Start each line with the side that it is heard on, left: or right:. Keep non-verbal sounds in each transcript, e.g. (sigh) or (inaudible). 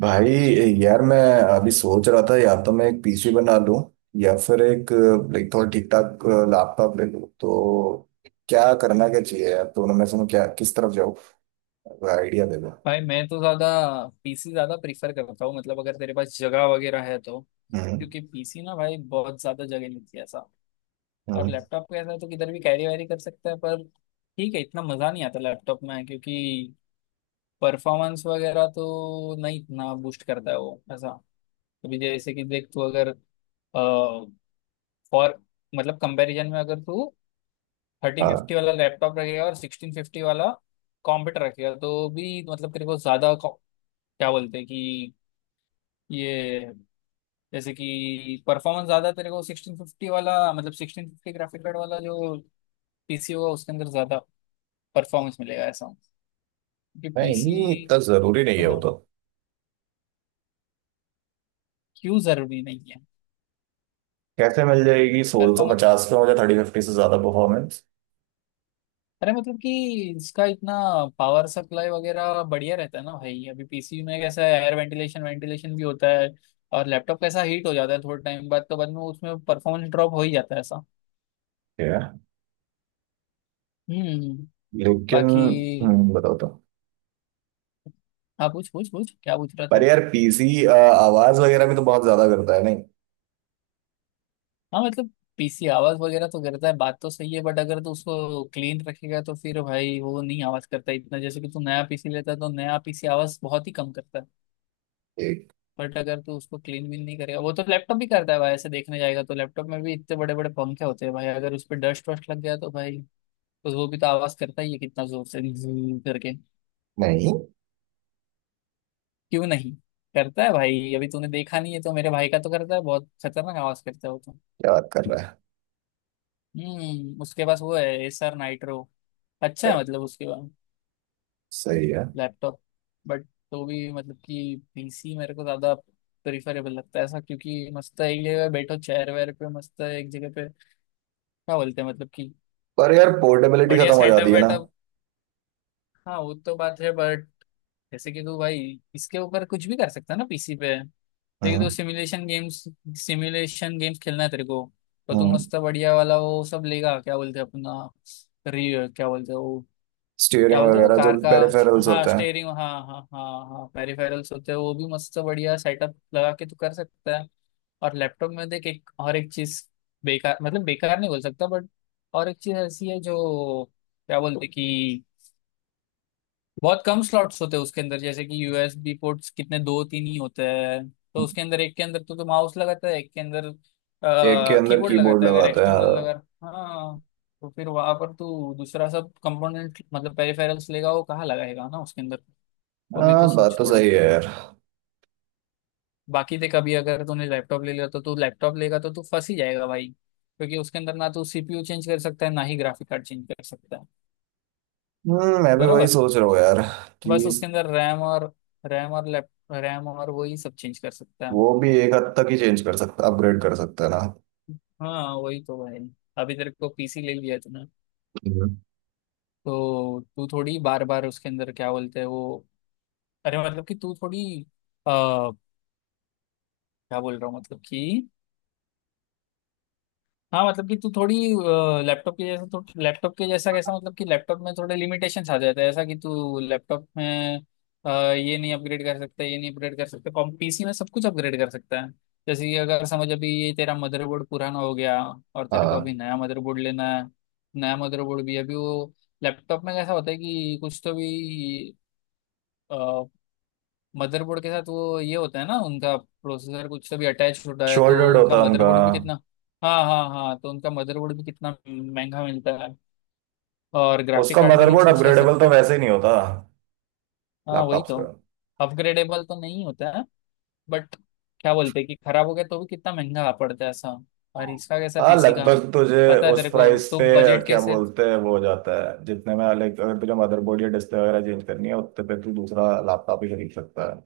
right: भाई यार मैं अभी सोच रहा था या तो मैं एक पीसी बना लूं या फिर एक लाइक थोड़ा ठीक ठाक लैपटॉप ले लूं तो क्या करना क्या चाहिए यार? दोनों में से मैं क्या, किस तरफ जाऊँ? आइडिया दे दो।
left: भाई मैं तो ज्यादा पीसी ज्यादा प्रीफर करता हूँ। मतलब अगर तेरे पास जगह वगैरह है तो,
right: हम्म।
left: क्योंकि पीसी ना भाई बहुत ज्यादा जगह लेती है ऐसा। और
right: हम्म।
left: लैपटॉप का ऐसा है तो किधर भी कैरी वैरी कर सकता है, पर ठीक है इतना मजा नहीं आता लैपटॉप में, क्योंकि परफॉर्मेंस वगैरह तो नहीं इतना बूस्ट करता है वो ऐसा। अभी जैसे कि देख तू अगर फॉर मतलब कंपैरिजन में अगर तू थर्टी
right: हाँ।
left: फिफ्टी वाला लैपटॉप रखेगा और 1650 वाला कंप्यूटर रखेगा तो भी मतलब तेरे को ज्यादा क्या बोलते हैं कि ये जैसे कि परफॉर्मेंस ज्यादा तेरे को 1650 वाला, मतलब 1650 ग्राफिक कार्ड वाला जो पीसी होगा उसके अंदर ज्यादा परफॉर्मेंस मिलेगा ऐसा। क्योंकि
right: नहीं,
left: पीसी
right: इतना जरूरी नहीं है वो
left: मतलब
right: तो।
left: क्यों जरूरी नहीं
right: कैसे मिल जाएगी सोलह सौ
left: है।
right: पचास पे मुझे 3050 से ज्यादा परफॉर्मेंस?
left: अरे मतलब कि इसका इतना पावर सप्लाई वगैरह बढ़िया रहता है ना भाई। अभी पीसी में कैसा है, एयर वेंटिलेशन वेंटिलेशन भी होता है। और लैपटॉप कैसा हीट हो जाता है थोड़े टाइम बाद, तो बाद में उसमें परफॉर्मेंस ड्रॉप हो ही जाता है ऐसा।
right: है।
left: हम्म।
right: लेकिन।
left: बाकी,
right: बताओ तो।
left: हाँ पूछ पूछ पूछ, क्या पूछ रहा
right: पर
left: था।
right: यार पीसी आवाज वगैरह भी तो बहुत ज्यादा करता है नहीं?
left: हाँ मतलब पीसी आवाज वगैरह तो करता है, बात तो सही है, बट अगर तो उसको क्लीन रखेगा तो फिर भाई वो नहीं आवाज करता इतना। जैसे कि तू नया पीसी लेता है तो नया पीसी आवाज बहुत ही कम करता है।
right: एक।
left: बट अगर तू उसको क्लीन भी नहीं करेगा वो तो लैपटॉप भी करता है भाई। ऐसे देखने जाएगा तो लैपटॉप में भी इतने बड़े बड़े पंखे होते हैं भाई, अगर उस पर डस्ट वस्ट लग गया तो भाई तो वो भी तो आवाज करता ही है, कितना जोर से zzzz करके।
right: नहीं।
left: क्यों नहीं करता है भाई। अभी तूने देखा नहीं है तो, मेरे भाई का तो करता है, बहुत खतरनाक आवाज करता है वो तो।
right: क्या बात कर रहा है?
left: हम्म। उसके पास वो है एसआर नाइट्रो। अच्छा
right: अरे।
left: है मतलब उसके पास
right: सही है।
left: लैपटॉप। बट तो भी मतलब कि पीसी मेरे को ज्यादा प्रिफरेबल लगता है ऐसा, क्योंकि मस्त है, एक जगह बैठो चेयर वेयर पे मस्त है, एक जगह पे क्या बोलते हैं मतलब कि
right: पर यार पोर्टेबिलिटी
left: बढ़िया
right: खत्म हो
left: सेटअप
right: जाती है ना?
left: वेटअप। हाँ वो तो बात है बट जैसे कि तू भाई इसके ऊपर कुछ भी कर सकता है ना पीसी पे। लेकिन तू
right: हम्म।
left: सिमुलेशन गेम्स खेलना है तेरे को तो तू
right: हम्म।
left: मस्त बढ़िया वाला वो सब लेगा। क्या बोलते हैं अपना, री क्या बोलते हैं वो, क्या
right: स्टीयरिंग
left: बोलते हैं वो
right: वगैरह जो
left: कार का।
right: पेरिफेरल्स
left: हाँ
right: होते हैं।
left: स्टेयरिंग, हाँ हाँ हाँ हाँ, पेरिफेरल्स होते हैं वो भी। मस्त बढ़िया सेटअप लगा के तू कर सकता है। और लैपटॉप में देख, एक और एक चीज बेकार, मतलब बेकार नहीं बोल सकता बट और एक चीज ऐसी है जो क्या बोलते हैं कि बहुत कम स्लॉट्स होते हैं उसके अंदर। जैसे कि यूएसबी पोर्ट्स कितने, दो तीन ही होते हैं। तो उसके अंदर एक के अंदर तो माउस लगाता है, एक के अंदर
right: एक के अंदर
left: कीबोर्ड
right: कीबोर्ड
left: लगाता है अगर
right: लगाते
left: एक्सटर्नल
right: हैं।
left: लगा। हाँ, तो फिर वहां पर तू दूसरा सब कंपोनेंट मतलब पेरिफेरल्स लेगा वो कहाँ लगाएगा ना उसके अंदर। वो भी तो
right: हाँ, बात
left: सोच
right: तो
left: थोड़ा।
right: सही है यार।
left: बाकी देख, अभी अगर तूने लैपटॉप ले लिया, तो तू लैपटॉप लेगा तो तू फंस ही जाएगा भाई, क्योंकि उसके अंदर ना तू सीपीयू चेंज कर सकता है ना ही ग्राफिक कार्ड चेंज कर सकता है।
right: मैं भी वही
left: बरोबर।
right: सोच रहा हूँ यार कि
left: बस उसके अंदर रैम और, रैम और लैप रैम और वही सब चेंज कर सकता है।
right: वो भी एक हद तक ही चेंज कर सकता, अपग्रेड कर सकता है ना?
left: हाँ वही तो भाई। अभी तेरे को पीसी ले लिया तूने
right: हम्म।
left: तो तू थोड़ी बार बार उसके अंदर क्या बोलते हैं वो, अरे मतलब कि तू थोड़ी, आ, क्या बोल रहा हूँ मतलब कि, हाँ मतलब कि तू थोड़ी लैपटॉप के जैसा, कैसा मतलब कि लैपटॉप में थोड़े लिमिटेशंस आ जाते हैं ऐसा, कि तू लैपटॉप में अ, ये नहीं अपग्रेड कर सकता, ये नहीं अपग्रेड कर सकता, कॉम पीसी में सब कुछ अपग्रेड कर सकता है। जैसे कि अगर समझ, अभी ये तेरा मदरबोर्ड पुराना हो गया और तेरे को अभी
right: हाँ।
left: नया मदरबोर्ड लेना है। नया मदरबोर्ड भी अभी वो लैपटॉप में कैसा होता है कि कुछ तो भी मदरबोर्ड के साथ वो ये होता है ना, उनका प्रोसेसर कुछ से भी अटैच होता है, तो
right: शोल्डर्ड
left: उनका
right: होता उनका।
left: मदरबोर्ड भी कितना, हाँ हाँ हाँ, तो उनका मदरबोर्ड भी कितना महंगा मिलता है। और ग्राफिक
right: उसका
left: कार्ड भी नहीं
right: मदरबोर्ड
left: चेंज कर
right: अपग्रेडेबल तो
left: सकता।
right: वैसे ही नहीं होता
left: हाँ वही
right: लैपटॉप्स
left: तो।
right: का।
left: अपग्रेडेबल तो नहीं होता है बट क्या बोलते हैं कि खराब हो गया तो भी कितना महंगा पड़ता है ऐसा।
right: हाँ
left: और इसका कैसा
right: हाँ,
left: पीसी का
right: लगभग तुझे
left: पता है
right: उस
left: तेरे को,
right: प्राइस
left: तो
right: पे
left: बजट
right: क्या
left: कैसे।
right: बोलते हैं वो हो जाता है, जितने में लाइक अगर तुझे मदरबोर्ड या डिस्प्ले वगैरह चेंज करनी है उतने पे तू दूसरा लैपटॉप ही खरीद सकता है।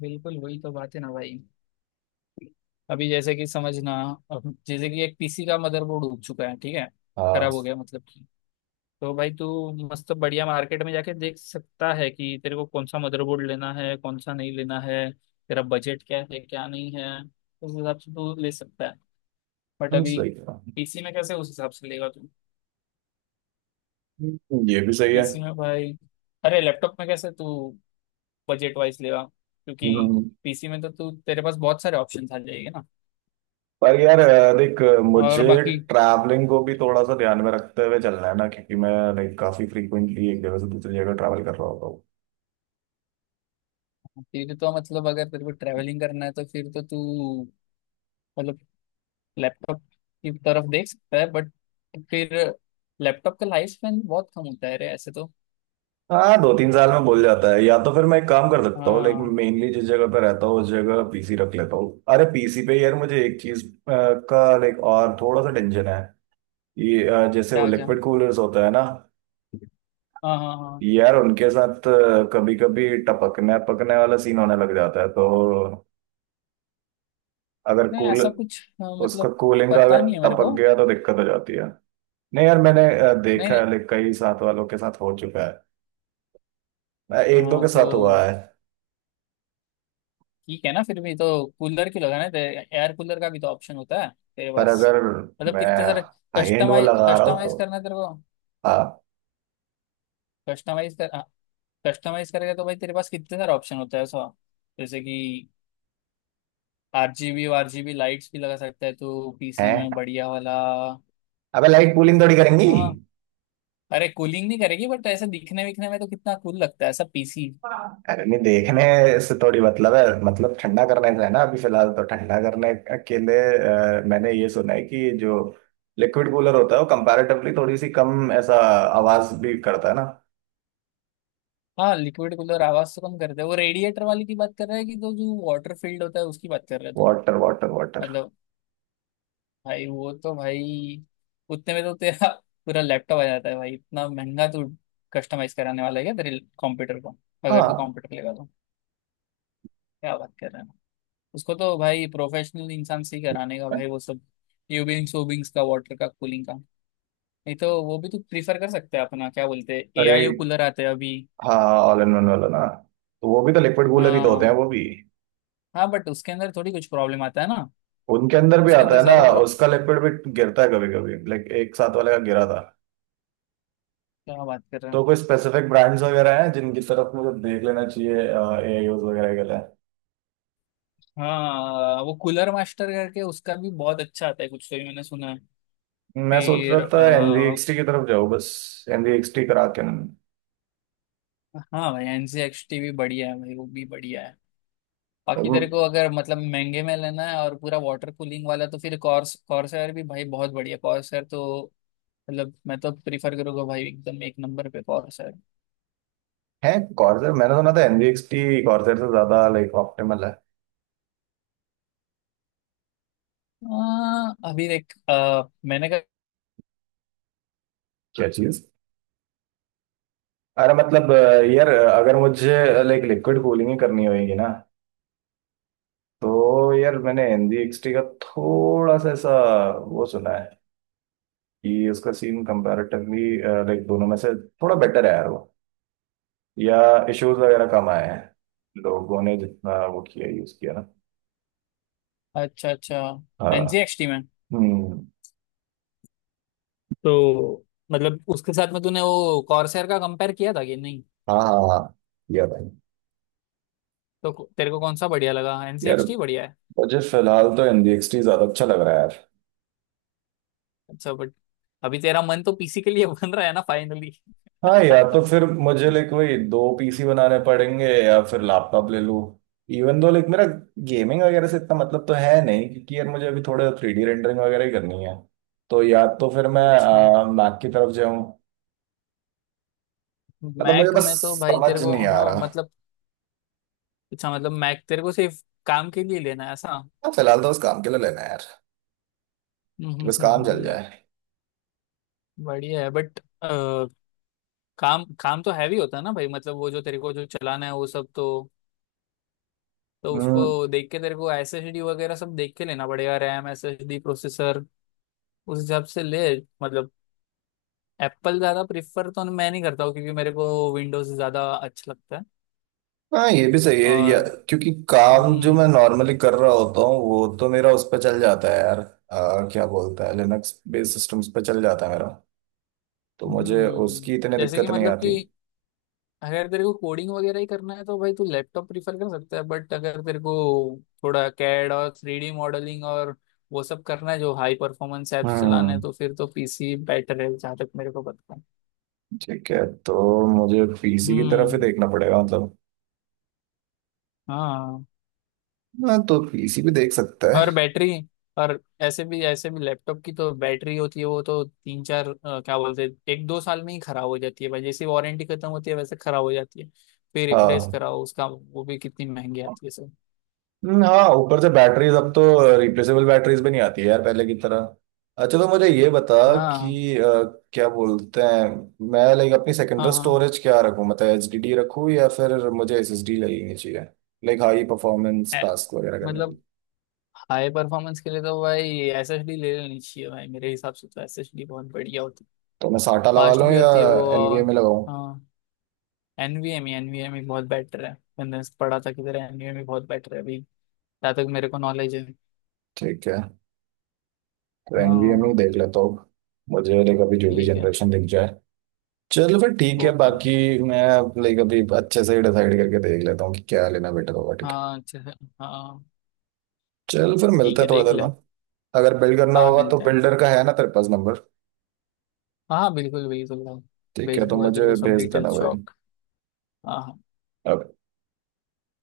left: बिल्कुल वही तो बात है ना भाई। अभी जैसे कि समझना, अब जैसे कि एक पीसी का मदरबोर्ड उग चुका है ठीक है,
right: हाँ।
left: खराब हो गया मतलब, तो भाई तू मस्त बढ़िया मार्केट में जाके देख सकता है कि तेरे को कौन सा मदरबोर्ड लेना है, कौन सा नहीं लेना है, तेरा बजट क्या है क्या नहीं है, उस हिसाब से तू ले सकता है। बट अभी
right: सही
left: पीसी में कैसे उस हिसाब से लेगा तू,
right: है। ये भी सही है।
left: पीसी में भाई, अरे लैपटॉप में कैसे तू बजट वाइज लेगा, क्योंकि
right: हम्म,
left: पीसी में तो तू तेरे पास बहुत सारे ऑप्शन आ जाएंगे ना।
right: पर यार देख,
left: और
right: मुझे
left: बाकी,
right: ट्रैवलिंग को भी थोड़ा सा ध्यान में रखते हुए चलना है ना, क्योंकि मैं लाइक काफी फ्रीक्वेंटली एक जगह से दूसरी जगह ट्रैवल कर रहा होता हूँ।
left: फिर तो मतलब अगर तेरे को ट्रैवलिंग करना है तो फिर तो तू मतलब लैपटॉप की तरफ देख सकता है। बट फिर लैपटॉप का लाइफ स्पेन बहुत कम होता है रे ऐसे तो।
right: हाँ, दो तीन साल में बोल जाता है। या तो फिर मैं एक काम कर सकता हूँ, लेकिन
left: हाँ
right: मेनली जिस जगह पे रहता हूँ उस जगह पीसी रख लेता हूँ। अरे, पीसी पे यार मुझे एक चीज का लाइक और थोड़ा सा टेंशन है। ये जैसे वो
left: क्या क्या,
right: लिक्विड कूलर्स होता है ना?
left: हाँ हाँ हाँ,
right: यार उनके साथ कभी कभी टपकने पकने वाला सीन होने लग जाता है। तो अगर
left: नहीं
right: कूल
left: ऐसा कुछ, हाँ,
right: उसका
left: मतलब
right: कूलिंग का
left: पता
right: अगर
left: नहीं है मेरे
right: टपक
left: को।
right: गया तो दिक्कत हो जाती है। नहीं यार, मैंने
left: नहीं
right: देखा
left: नहीं।
right: है, लाइक कई साथ वालों के साथ हो चुका है। एक दो
left: हाँ
right: के
left: तो
right: साथ हुआ है।
left: ठीक है ना, फिर भी तो कूलर क्यों लगाना है, एयर कूलर का भी तो ऑप्शन होता है तेरे
right: पर
left: पास।
right: अगर
left: मतलब
right: मैं
left: कितने सारे,
right: हाई एंड वो
left: कस्टमाइज
right: लगा रहा हूँ
left: कस्टमाइज
right: तो।
left: करना है तेरे को।
right: आप।
left: कस्टमाइज कर, कस्टमाइज करेगा तो भाई तेरे पास कितने सारे ऑप्शन होता है सो। जैसे कि आरजीबी, आरजीबी लाइट्स भी लगा सकता है तो पीसी
right: हैं।
left: में बढ़िया वाला।
right: अबे, लाइट कूलिंग थोड़ी करेंगी।
left: हाँ। अरे कूलिंग नहीं करेगी बट ऐसे दिखने विखने में तो कितना कूल लगता है ऐसा पीसी।
right: हाँ। अरे नहीं, देखने से थोड़ी मतलब है, मतलब ठंडा करने से है ना? अभी फिलहाल तो ठंडा करने के लिए मैंने ये सुना है कि जो लिक्विड कूलर होता है वो कंपैरेटिवली थोड़ी सी कम ऐसा आवाज भी करता है ना?
left: हाँ लिक्विड कूलर आवाज तो कम करता है, वो रेडिएटर वाली की बात कर रहा है कि, तो जो वाटर फील्ड होता है उसकी बात कर रहा है तू।
right: Water water water.
left: मतलब भाई वो तो भाई उतने में तो तेरा पूरा लैपटॉप आ जाता है भाई। इतना महंगा तू कस्टमाइज कराने वाला है क्या तेरे कंप्यूटर को, अगर तू
right: हाँ।
left: कंप्यूटर लेगा तो। क्या बात कर रहा है। उसको तो भाई प्रोफेशनल इंसान से ही कराने का भाई वो सब यूबिंग्स वूबिंग्स का वाटर का कूलिंग का। नहीं तो वो भी तो प्रीफर कर सकते हैं अपना क्या बोलते हैं एआईओ
right: रेड।
left: कूलर आते हैं अभी।
right: हाँ। ऑल इन वन वाला ना? तो वो भी तो लिक्विड कूलर ही तो होते हैं
left: हाँ
right: वो भी।
left: हाँ, बट उसके अंदर थोड़ी कुछ प्रॉब्लम आता है ना,
right: उनके अंदर भी
left: उसके
right: आता
left: अंदर
right: है ना?
left: ज्यादा
right: उसका
left: प्रॉब्लम।
right: लिक्विड भी गिरता है कभी कभी, लाइक एक साथ वाले का गिरा था।
left: क्या बात कर रहे
right: तो
left: हैं।
right: कोई स्पेसिफिक ब्रांड्स वगैरह हैं जिनकी तरफ मुझे देख लेना चाहिए ए आई वगैरह के लिए?
left: हाँ वो कूलर मास्टर करके उसका भी बहुत अच्छा आता है कुछ तो भी मैंने सुना है।
right: मैं सोच रहा
left: फिर
right: था NZXT की तरफ जाऊँ बस। एनजीएक्सटी करा के
left: हाँ भाई एनसीएक्सटी भी बढ़िया है भाई, वो भी बढ़िया है। बाकी तेरे को अगर मतलब महंगे में लेना है और पूरा वाटर कूलिंग वाला तो फिर कॉर्सर भी भाई बहुत बढ़िया, कॉर्सर तो मतलब मैं तो प्रीफर करूंगा भाई, एकदम एक नंबर पे कॉर्सर।
right: है। कॉर्सर मैंने सुना था NZXT कॉर्सर से ज्यादा लाइक ऑप्टिमल है।
left: अभी देख, मैंने कहा।
right: क्या चीज? अरे मतलब यार अगर मुझे लाइक लिक्विड कूलिंग ही करनी होगी ना, तो यार मैंने NZXT का थोड़ा सा ऐसा वो सुना है कि उसका सीन कंपैरेटिवली लाइक दोनों में से थोड़ा बेटर है यार वो, या इश्यूज वगैरह कम आए हैं लोगों ने जितना वो किया यूज किया ना।
left: अच्छा अच्छा,
right: हाँ।
left: एनजीएक्सटी में
right: हम्म।
left: तो मतलब उसके साथ में तूने वो कॉर्सर का कंपेयर किया था कि नहीं,
right: हाँ हाँ हाँ। या भाई।
left: तो तेरे को कौन सा बढ़िया लगा,
right: यार
left: एनजीएक्सटी बढ़िया है।
right: मुझे फिलहाल तो NZXT ज्यादा अच्छा लग रहा है यार।
left: अच्छा बट अभी तेरा मन तो पीसी के लिए (laughs) बन रहा है ना फाइनली।
right: हाँ यार, तो
left: (laughs)
right: फिर मुझे लाइक वही दो पीसी बनाने पड़ेंगे या फिर लैपटॉप ले लूँ। इवन दो लाइक मेरा गेमिंग वगैरह से इतना मतलब तो है नहीं, क्योंकि यार मुझे अभी थोड़ा 3D रेंडरिंग वगैरह ही करनी है। तो या तो फिर मैं
left: अच्छा,
right: मैक की तरफ जाऊँ। मतलब मुझे
left: मैक
right: बस
left: में तो भाई तेरे
right: समझ
left: को,
right: नहीं आ
left: हाँ
right: रहा। हाँ,
left: मतलब, अच्छा मतलब मैक तेरे को सिर्फ काम के लिए लेना है ऐसा।
right: फिलहाल तो बस काम के लिए लेना है यार, कि बस काम चल
left: हम्म।
right: जाए।
left: बढ़िया है बट काम, काम तो हैवी होता है ना भाई, मतलब वो जो तेरे को जो चलाना है वो सब तो
right: हम्म।
left: उसको देख के तेरे को एसएसडी वगैरह सब देख के लेना पड़ेगा, रैम एसएसडी प्रोसेसर, उस हिसाब से ले। मतलब एप्पल ज्यादा प्रिफर तो मैं नहीं करता हूँ क्योंकि मेरे को विंडोज ज्यादा अच्छा लगता है।
right: हाँ, ये भी सही है, या
left: और
right: क्योंकि काम जो मैं
left: हम्म,
right: नॉर्मली कर रहा होता हूँ वो तो मेरा उस पर चल जाता है यार। क्या बोलता है, लिनक्स बेस्ड सिस्टम्स पे चल जाता है मेरा, तो मुझे
left: हम्म,
right: उसकी इतनी
left: जैसे कि
right: दिक्कत नहीं
left: मतलब
right: आती।
left: कि अगर तेरे को कोडिंग वगैरह ही करना है तो भाई तू लैपटॉप प्रीफर कर सकता है। बट अगर तेरे को थोड़ा कैड और थ्री डी मॉडलिंग और वो सब करना है जो हाई परफॉर्मेंस एप्स चलाने हैं
right: हम्म
left: तो फिर तो पीसी बेटर है जहाँ तक मेरे को पता है।
right: ठीक है, तो मुझे पीसी की तरफ ही
left: हम्म।
right: देखना पड़ेगा मतलब।
left: हाँ।
right: हाँ तो पीसी भी देख सकता है।
left: और बैटरी, और ऐसे भी लैपटॉप की तो बैटरी होती है, वो तो तीन चार क्या बोलते हैं एक दो साल में ही खराब हो जाती है भाई। जैसे वारंटी खत्म होती है वैसे खराब हो जाती है। फिर रिप्लेस
right: हाँ,
left: कराओ उसका वो भी कितनी महंगी आती है सर।
right: हाँ, ऊपर से बैटरीज अब तो रिप्लेसेबल बैटरीज भी नहीं आती है यार पहले की तरह। अच्छा तो मुझे ये बता
left: हाँ
right: कि क्या बोलते हैं, मैं लाइक अपनी
left: हाँ
right: सेकेंडरी
left: हाँ।
right: स्टोरेज क्या रखूँ? मतलब HDD रखूँ या फिर मुझे SSD लगनी चाहिए लाइक हाई परफॉर्मेंस
left: ए-
right: टास्क वगैरह करने के
left: मतलब
right: लिए?
left: हाई परफॉर्मेंस के लिए तो भाई एसएसडी ले लेनी चाहिए भाई, मेरे हिसाब से तो एसएसडी बहुत बढ़िया होती है,
right: तो मैं साटा लगा
left: फास्ट
right: लूँ
left: भी
right: या
left: होती है वो
right: NVMe
left: और,
right: में लगाऊँ?
left: हाँ, एनवीएम ही बहुत बेटर है। मैंने पढ़ा था किधर एनवीएम ही बहुत बेटर है, अभी जहाँ तक मेरे को नॉलेज है।
right: ठीक है, तो NVMe में
left: हाँ।
right: ही देख लेता हूँ। मुझे लाइक अभी जो भी
left: ठीक है।
right: जनरेशन दिख जाए। चलो फिर ठीक है।
left: ओके
right: बाकी
left: ओके।
right: मैं लाइक अभी अच्छे से ही डिसाइड करके देख लेता हूँ कि क्या लेना बेटर होगा, ठीक है।
left: हाँ अच्छा है। हाँ
right: चल फिर मिलते
left: ठीक
right: हैं
left: है
right: थोड़ी
left: देख
right: देर
left: ले।
right: में। अगर बिल्ड करना
left: हाँ
right: होगा तो
left: मिलते हैं।
right: बिल्डर का है ना तेरे पास नंबर?
left: हाँ हाँ, बिल्कुल बिल्कुल भाई।
right: ठीक है,
left: भेज
right: तो
left: दूंगा तेरे
right: मुझे
left: को सब
right: भेज देना
left: डिटेल्स
right: भाई।
left: शॉप। हाँ हाँ।